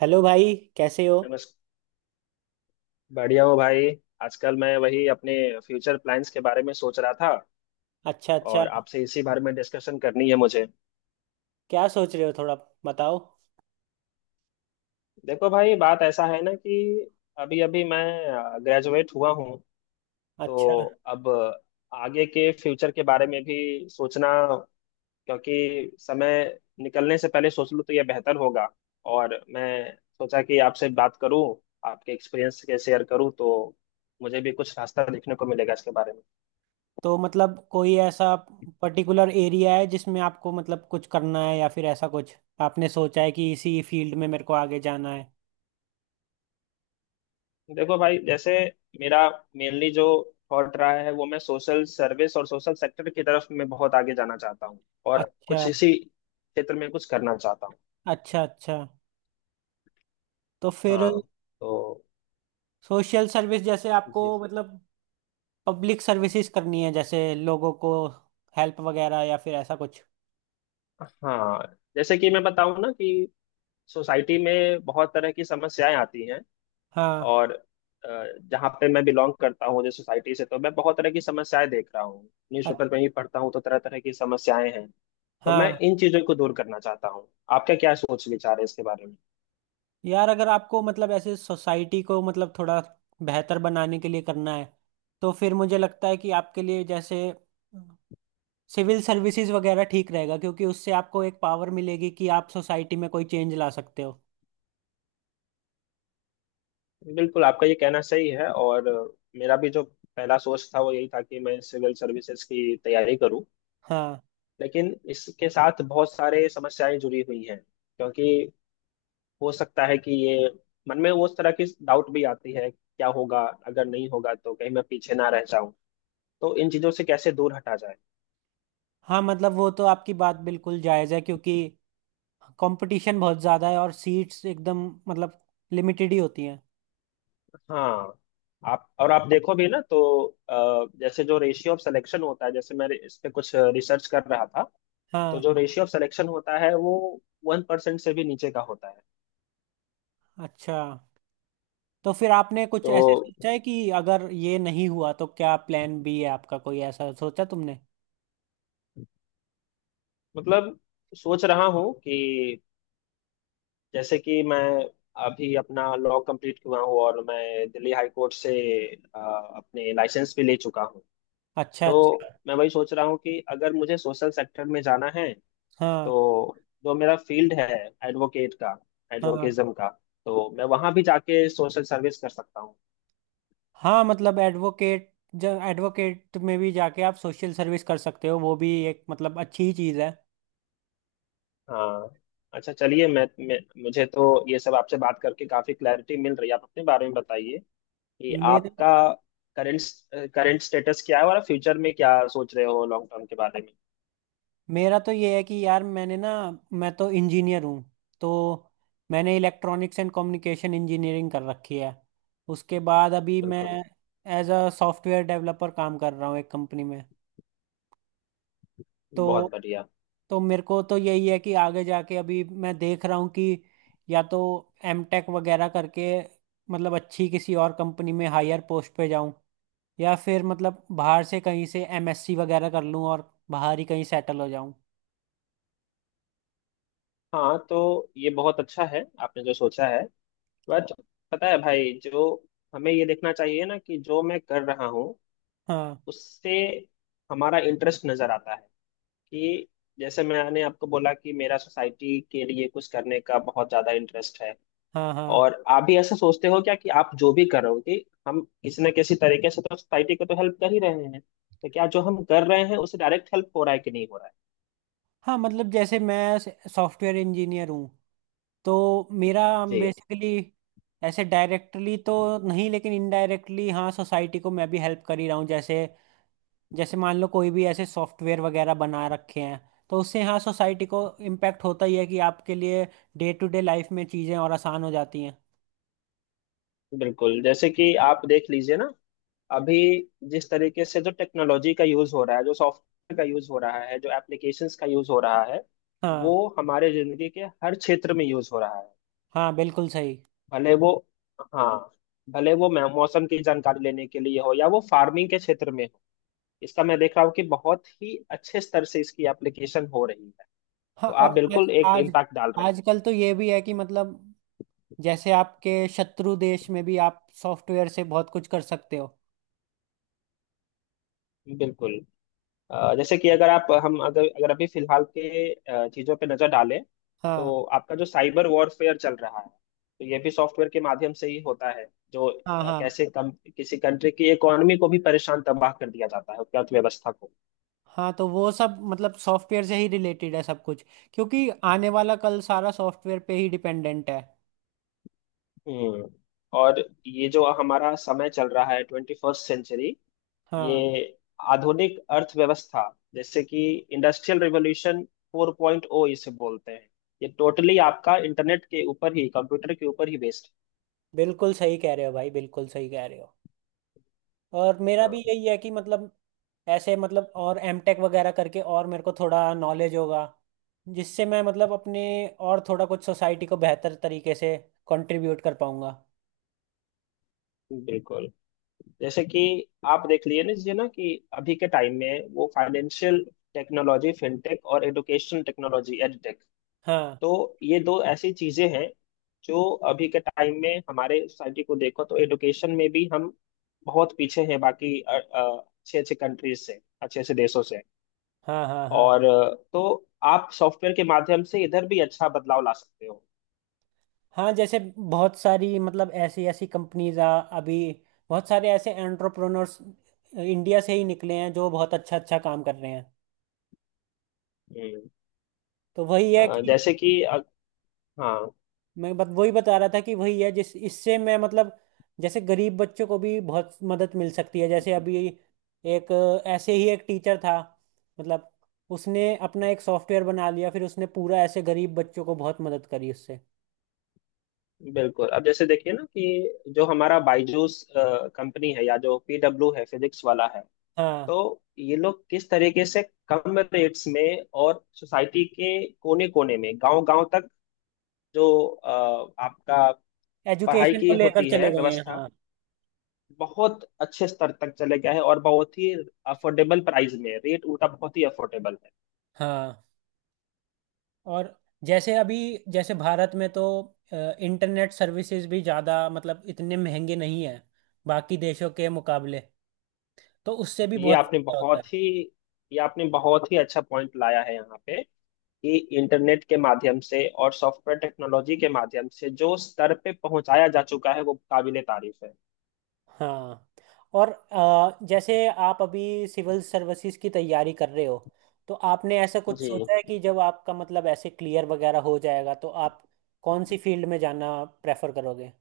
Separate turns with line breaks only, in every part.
Hello भाई, कैसे हो?
बस बढ़िया हो भाई। आजकल मैं वही अपने फ्यूचर प्लान्स के बारे में सोच रहा था
अच्छा, अच्छा।
और आपसे इसी बारे में डिस्कशन करनी है मुझे।
क्या सोच रहे हो? थोड़ा बताओ।
देखो भाई बात ऐसा है ना कि अभी अभी मैं ग्रेजुएट हुआ हूँ।
अच्छा।
तो अब आगे के फ्यूचर के बारे में भी सोचना, क्योंकि समय निकलने से पहले सोच लूँ तो यह बेहतर होगा। और मैं सोचा कि आपसे बात करूँ, आपके एक्सपीरियंस के शेयर करूँ तो मुझे भी कुछ रास्ता देखने को मिलेगा इसके बारे में।
तो मतलब कोई ऐसा पर्टिकुलर एरिया है जिसमें आपको मतलब कुछ करना है, या फिर ऐसा कुछ आपने सोचा है कि इसी फील्ड में मेरे को आगे जाना है?
देखो भाई, जैसे मेरा मेनली जो थॉट रहा है वो मैं सोशल सर्विस और सोशल सेक्टर की तरफ मैं बहुत आगे जाना चाहता हूँ और
अच्छा,
कुछ इसी क्षेत्र में कुछ करना चाहता हूँ।
अच्छा, अच्छा। तो फिर।
हाँ तो
सोशल सर्विस, जैसे आपको
जी।
मतलब पब्लिक सर्विसेज करनी है जैसे लोगों को हेल्प वगैरह, या फिर ऐसा कुछ?
हाँ, जैसे कि मैं बताऊँ ना कि सोसाइटी में बहुत तरह की समस्याएं आती हैं।
हाँ।
और अ, जहाँ पे मैं बिलोंग करता हूँ, जिस सोसाइटी से, तो मैं बहुत तरह की समस्याएं देख रहा हूँ।
अ-
न्यूज़पेपर में ही पढ़ता हूँ तो तरह तरह की समस्याएं हैं। तो मैं
हाँ।
इन चीजों को दूर करना चाहता हूँ। आपका क्या सोच विचार है इसके बारे में?
यार, अगर आपको मतलब ऐसे सोसाइटी को मतलब थोड़ा बेहतर बनाने के लिए करना है तो फिर मुझे लगता है कि आपके लिए जैसे सिविल सर्विसेज वगैरह ठीक रहेगा, क्योंकि उससे आपको एक पावर मिलेगी कि आप सोसाइटी में कोई चेंज ला सकते हो।
बिल्कुल, आपका ये कहना सही है। और मेरा भी जो पहला सोच था वो यही था कि मैं सिविल सर्विसेज की तैयारी करूं।
हाँ,
लेकिन इसके साथ बहुत सारे समस्याएं जुड़ी हुई हैं, क्योंकि हो सकता है कि ये मन में उस तरह की डाउट भी आती है, क्या होगा अगर नहीं होगा तो कहीं मैं पीछे ना रह जाऊं। तो इन चीजों से कैसे दूर हटा जाए?
हाँ, मतलब वो तो आपकी बात बिल्कुल जायज़ है, क्योंकि कंपटीशन बहुत ज़्यादा है और सीट्स एकदम मतलब लिमिटेड ही होती हैं।
हाँ, आप और आप देखो भी ना तो जैसे जो रेशियो ऑफ सिलेक्शन होता है, जैसे मैं इस पे कुछ रिसर्च कर रहा था। तो
हाँ।
जो रेशियो ऑफ सिलेक्शन होता है वो 1% से भी नीचे का होता है।
अच्छा। तो फिर आपने कुछ
तो
ऐसे सोचा है कि अगर ये नहीं हुआ तो क्या प्लान बी है आपका? कोई ऐसा सोचा तुमने?
मतलब सोच रहा हूँ कि जैसे कि मैं अभी अपना लॉ कंप्लीट हुआ हूँ और मैं दिल्ली हाई कोर्ट से अ, अपने लाइसेंस भी ले चुका हूँ।
अच्छा,
तो
अच्छा।
मैं वही सोच रहा हूँ कि अगर मुझे सोशल सेक्टर में जाना है
हाँ,
तो जो मेरा फील्ड है, एडवोकेट का
हाँ,
एडवोकेज्म का, तो मैं वहां भी जाके सोशल सर्विस कर सकता हूँ।
हाँ, मतलब एडवोकेट, जब एडवोकेट में भी जाके आप सोशल सर्विस कर सकते हो वो भी एक मतलब अच्छी ही चीज़ है।
हाँ, अच्छा, चलिए मैं मुझे तो ये सब आपसे बात करके काफी क्लैरिटी मिल रही है। आप अपने बारे में बताइए कि
मेरा
आपका करंट करंट स्टेटस क्या है और फ्यूचर में क्या सोच रहे हो लॉन्ग टर्म के बारे में?
मेरा तो ये है कि यार, मैंने ना, मैं तो इंजीनियर हूँ। तो मैंने इलेक्ट्रॉनिक्स एंड कम्युनिकेशन इंजीनियरिंग कर रखी है। उसके बाद अभी मैं
बिल्कुल।
एज अ सॉफ्टवेयर डेवलपर काम कर रहा हूँ एक कंपनी में।
बहुत
तो
बढ़िया।
तो मेरे को तो यही है कि आगे जाके अभी मैं देख रहा हूँ कि या तो एम टेक वगैरह करके मतलब अच्छी किसी और कंपनी में हायर पोस्ट पे जाऊँ, या फिर मतलब बाहर से कहीं से एमएससी वगैरह कर लूँ और बाहर ही कहीं सेटल हो जाऊँ।
हाँ तो ये बहुत अच्छा है आपने जो सोचा है। बट पता है भाई जो, हमें ये देखना चाहिए ना कि जो मैं कर रहा हूँ
हाँ,
उससे हमारा इंटरेस्ट नजर आता है कि, जैसे मैंने आपको बोला कि मेरा सोसाइटी के लिए कुछ करने का बहुत ज्यादा इंटरेस्ट है।
हाँ, हाँ,
और आप भी ऐसा सोचते हो क्या कि आप जो भी कर रहे हो, कि हम किसी न किसी तरीके से तो सोसाइटी को तो हेल्प कर ही रहे हैं, तो क्या जो हम कर रहे हैं उससे डायरेक्ट हेल्प हो रहा है कि नहीं हो रहा है?
हाँ, मतलब जैसे मैं सॉफ्टवेयर इंजीनियर हूँ, तो मेरा
जी।
बेसिकली ऐसे डायरेक्टली तो नहीं, लेकिन इनडायरेक्टली हाँ सोसाइटी को मैं भी हेल्प कर ही रहा हूँ। जैसे जैसे मान लो कोई भी ऐसे सॉफ्टवेयर वगैरह बना रखे हैं, तो उससे हाँ सोसाइटी को इम्पैक्ट होता ही है कि आपके लिए डे टू डे लाइफ में चीज़ें और आसान हो जाती हैं।
बिल्कुल, जैसे कि आप देख लीजिए ना, अभी जिस तरीके से जो टेक्नोलॉजी का यूज हो रहा है, जो सॉफ्टवेयर का यूज हो रहा है, जो एप्लीकेशंस का यूज हो रहा है,
हाँ,
वो हमारे जिंदगी के हर क्षेत्र में यूज हो रहा है।
हाँ, बिल्कुल सही।
भले वो हाँ, भले वो मौसम की जानकारी लेने के लिए हो या वो फार्मिंग के क्षेत्र में हो। इसका मैं देख रहा हूँ कि बहुत ही अच्छे स्तर से इसकी एप्लीकेशन हो रही है।
हाँ,
तो आप
और आज
बिल्कुल एक
आज
इम्पैक्ट डाल रहे
आजकल तो ये भी है कि मतलब जैसे आपके शत्रु देश में भी आप सॉफ्टवेयर से बहुत कुछ कर सकते हो।
हैं। बिल्कुल। जैसे कि अगर आप हम अगर अगर अभी फिलहाल के चीजों पे नजर डालें
हाँ,
तो आपका जो साइबर वॉरफेयर चल रहा है, तो ये भी सॉफ्टवेयर के माध्यम से ही होता है। जो
हाँ, हाँ,
कैसे कम किसी कंट्री की इकोनॉमी को भी परेशान तबाह कर दिया जाता है, उसकी अर्थव्यवस्था को।
हाँ, तो वो सब मतलब सॉफ्टवेयर से ही रिलेटेड है सब कुछ, क्योंकि आने वाला कल सारा सॉफ्टवेयर पे ही डिपेंडेंट है।
हम्म। और ये जो हमारा समय चल रहा है, 21st सेंचुरी, ये
हाँ,
आधुनिक अर्थव्यवस्था, जैसे कि इंडस्ट्रियल रिवॉल्यूशन 4.0 इसे बोलते हैं, ये टोटली आपका इंटरनेट के ऊपर ही, कंप्यूटर के ऊपर ही बेस्ड।
बिल्कुल सही कह रहे हो भाई, बिल्कुल सही कह रहे हो। और मेरा भी
हाँ,
यही है कि मतलब ऐसे मतलब और एमटेक वगैरह करके और मेरे को थोड़ा नॉलेज होगा, जिससे मैं मतलब अपने और थोड़ा कुछ सोसाइटी को बेहतर तरीके से कंट्रीब्यूट कर पाऊंगा।
बिल्कुल, जैसे कि आप देख लिए ना जी ना कि अभी के टाइम में वो फाइनेंशियल टेक्नोलॉजी, फिनटेक, और एडुकेशन टेक्नोलॉजी, एडटेक,
हाँ,
तो ये दो ऐसी चीजें हैं जो अभी के टाइम में हमारे सोसाइटी को देखो तो एडुकेशन में भी हम बहुत पीछे हैं बाकी अच्छे अच्छे कंट्रीज से, अच्छे अच्छे देशों से।
हाँ, हाँ, हाँ,
और तो आप सॉफ्टवेयर के माध्यम से इधर भी अच्छा बदलाव ला सकते हो।
हाँ, जैसे बहुत सारी मतलब ऐसी ऐसी कंपनीज आ अभी बहुत सारे ऐसे एंटरप्रेन्योर्स इंडिया से ही निकले हैं जो बहुत अच्छा अच्छा काम कर रहे हैं।
हम्म।
तो वही है
अ,
कि
जैसे कि अ, हाँ।
मैं बत वही बता रहा था कि वही है जिस इससे मैं मतलब जैसे गरीब बच्चों को भी बहुत मदद मिल सकती है, जैसे अभी ऐसे ही एक टीचर था, मतलब उसने अपना एक सॉफ्टवेयर बना लिया फिर उसने पूरा ऐसे गरीब बच्चों को बहुत मदद करी उससे।
बिल्कुल, अब जैसे देखिए ना कि जो हमारा बायजूस कंपनी है या जो पीडब्ल्यू है, फिजिक्स वाला है,
हाँ,
तो ये लोग किस तरीके से कम रेट्स में और सोसाइटी के कोने कोने में, गांव गांव तक, जो आपका पढ़ाई
एजुकेशन को
की
लेकर
होती है
चले गए हैं,
व्यवस्था,
हाँ।
बहुत अच्छे स्तर तक चले गया है। और बहुत ही अफोर्डेबल प्राइस में, रेट उनका बहुत ही अफोर्डेबल है।
हाँ, और जैसे अभी जैसे भारत में तो इंटरनेट सर्विसेज भी ज़्यादा मतलब इतने महंगे नहीं है बाकी देशों के मुकाबले, तो उससे भी
ये
बहुत
आपने
फायदा होता है।
बहुत ही ये आपने बहुत ही अच्छा पॉइंट लाया है यहाँ पे, कि इंटरनेट के माध्यम से और सॉफ्टवेयर टेक्नोलॉजी के माध्यम से जो स्तर पे पहुंचाया जा चुका है वो काबिले तारीफ है।
हाँ, और जैसे आप अभी सिविल सर्विसेज की तैयारी कर रहे हो, तो आपने ऐसा कुछ
जी।
सोचा है कि जब आपका मतलब ऐसे क्लियर वगैरह हो जाएगा तो आप कौन सी फील्ड में जाना प्रेफर करोगे?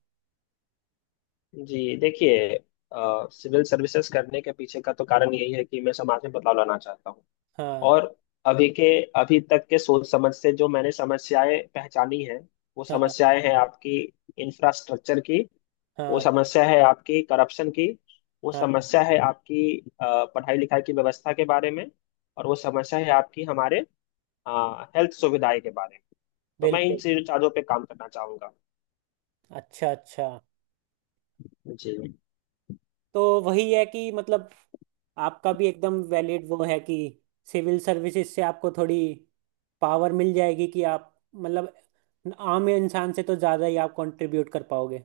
जी, देखिए, सिविल सर्विसेज करने के पीछे का तो कारण यही है कि मैं समाज में बदलाव लाना चाहता हूँ।
हाँ,
और अभी के अभी तक के सोच समझ से जो मैंने समस्याएं पहचानी हैं, वो
हाँ,
समस्याएं हैं आपकी इंफ्रास्ट्रक्चर की। वो
हाँ,
समस्या है आपकी करप्शन की। वो
हाँ,
समस्या है आपकी पढ़ाई लिखाई की व्यवस्था के बारे में। और वो समस्या है आपकी हमारे हेल्थ सुविधाएं के बारे में। तो मैं इन
बिल्कुल।
चीजों चारों पे काम करना चाहूंगा।
अच्छा, अच्छा।
जी।
तो वही है कि मतलब आपका भी एकदम वैलिड वो है कि सिविल सर्विसेज से आपको थोड़ी पावर मिल जाएगी कि आप मतलब आम इंसान से तो ज़्यादा ही आप कंट्रीब्यूट कर पाओगे।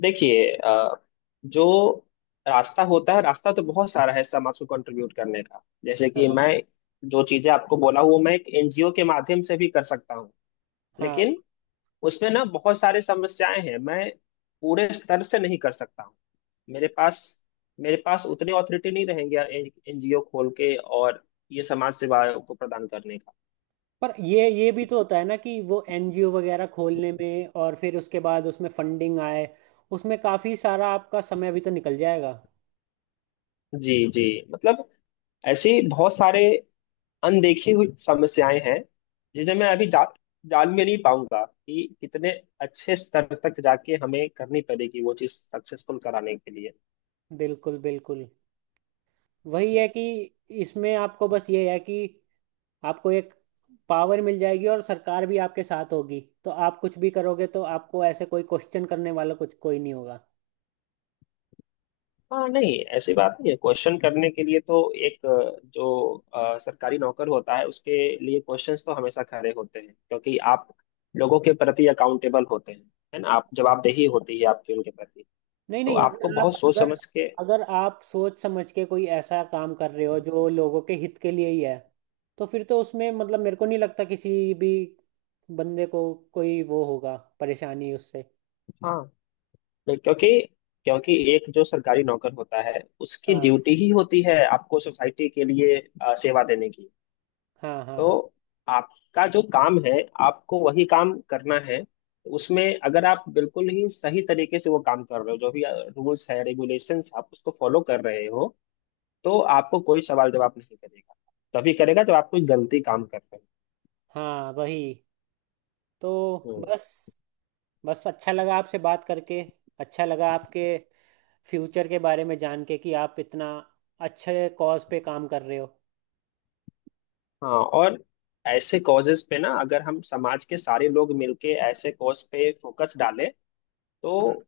देखिए जो रास्ता होता है, रास्ता तो बहुत सारा है समाज को कंट्रीब्यूट करने का, जैसे कि
हाँ,
मैं जो चीजें आपको बोला हूँ, मैं एक एनजीओ के माध्यम से भी कर सकता हूँ।
हाँ।
लेकिन उसमें ना बहुत सारी समस्याएं हैं, मैं पूरे स्तर से नहीं कर सकता हूँ। मेरे पास मेरे पास उतनी ऑथोरिटी नहीं रहेंगे एनजीओ खोल के और ये समाज सेवा को प्रदान करने का।
पर ये भी तो होता है ना कि वो एनजीओ वगैरह खोलने में और फिर उसके बाद उसमें फंडिंग आए, उसमें काफी सारा आपका समय भी तो निकल जाएगा।
जी। जी, मतलब ऐसी बहुत सारे अनदेखी हुई समस्याएं हैं, जिन्हें मैं अभी जान भी नहीं पाऊंगा कि कितने अच्छे स्तर तक जाके हमें करनी पड़ेगी वो चीज सक्सेसफुल कराने के लिए।
बिल्कुल, बिल्कुल। वही है कि इसमें आपको बस ये है कि आपको एक पावर मिल जाएगी और सरकार भी आपके साथ होगी तो आप कुछ भी करोगे तो आपको ऐसे कोई क्वेश्चन करने वाला कुछ कोई नहीं होगा।
हाँ, नहीं ऐसी बात नहीं है। क्वेश्चन करने के लिए तो एक जो सरकारी नौकर होता है उसके लिए क्वेश्चंस तो हमेशा खड़े होते हैं, क्योंकि आप लोगों के प्रति अकाउंटेबल होते हैं। है ना, आप, जवाबदेही होती है आपकी उनके प्रति।
नहीं,
तो
नहीं,
आपको
अगर आप
बहुत सोच
अगर
समझ के।
अगर आप सोच समझ के कोई ऐसा काम कर रहे हो जो लोगों के हित के लिए ही है तो फिर तो उसमें मतलब मेरे को नहीं लगता किसी भी बंदे को कोई वो होगा परेशानी उससे।
हाँ, नहीं, क्योंकि क्योंकि एक जो सरकारी नौकर होता है, उसकी
हाँ,
ड्यूटी ही होती है आपको सोसाइटी के लिए सेवा देने की।
हाँ, हाँ, हाँ,
तो आपका जो काम है, आपको वही काम करना है। उसमें अगर आप बिल्कुल ही सही तरीके से वो काम कर रहे हो, जो भी रूल्स है रेगुलेशंस आप उसको फॉलो कर रहे हो, तो आपको कोई सवाल जवाब नहीं करेगा। तभी करेगा जब आप कोई गलती काम कर रहे
हाँ, वही, तो
हो।
बस। बस अच्छा लगा आपसे बात करके, अच्छा लगा आपके फ्यूचर के बारे में जान के कि आप इतना अच्छे कॉज पे काम कर रहे हो।
हाँ। और ऐसे कॉजेस पे ना, अगर हम समाज के सारे लोग मिलके ऐसे कॉज पे फोकस डालें,
हाँ,
तो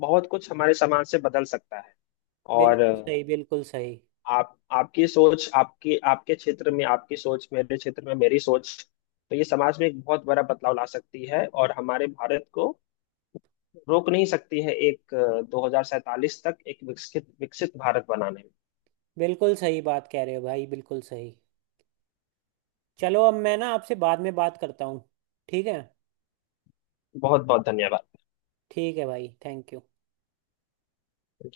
बहुत कुछ हमारे समाज से बदल सकता है। और
बिल्कुल सही, बिल्कुल सही।
आप आपकी सोच, आपकी, आपके क्षेत्र में आपकी सोच, मेरे क्षेत्र में मेरी सोच, तो ये समाज में एक बहुत बड़ा बदलाव ला सकती है, और हमारे भारत को रोक नहीं सकती है एक 2047 तक एक विकसित विकसित भारत बनाने में।
बिल्कुल सही बात कह रहे हो भाई, बिल्कुल सही। चलो, अब मैं ना आपसे बाद में बात करता हूँ। ठीक है?
बहुत बहुत धन्यवाद।
ठीक है भाई, थैंक यू।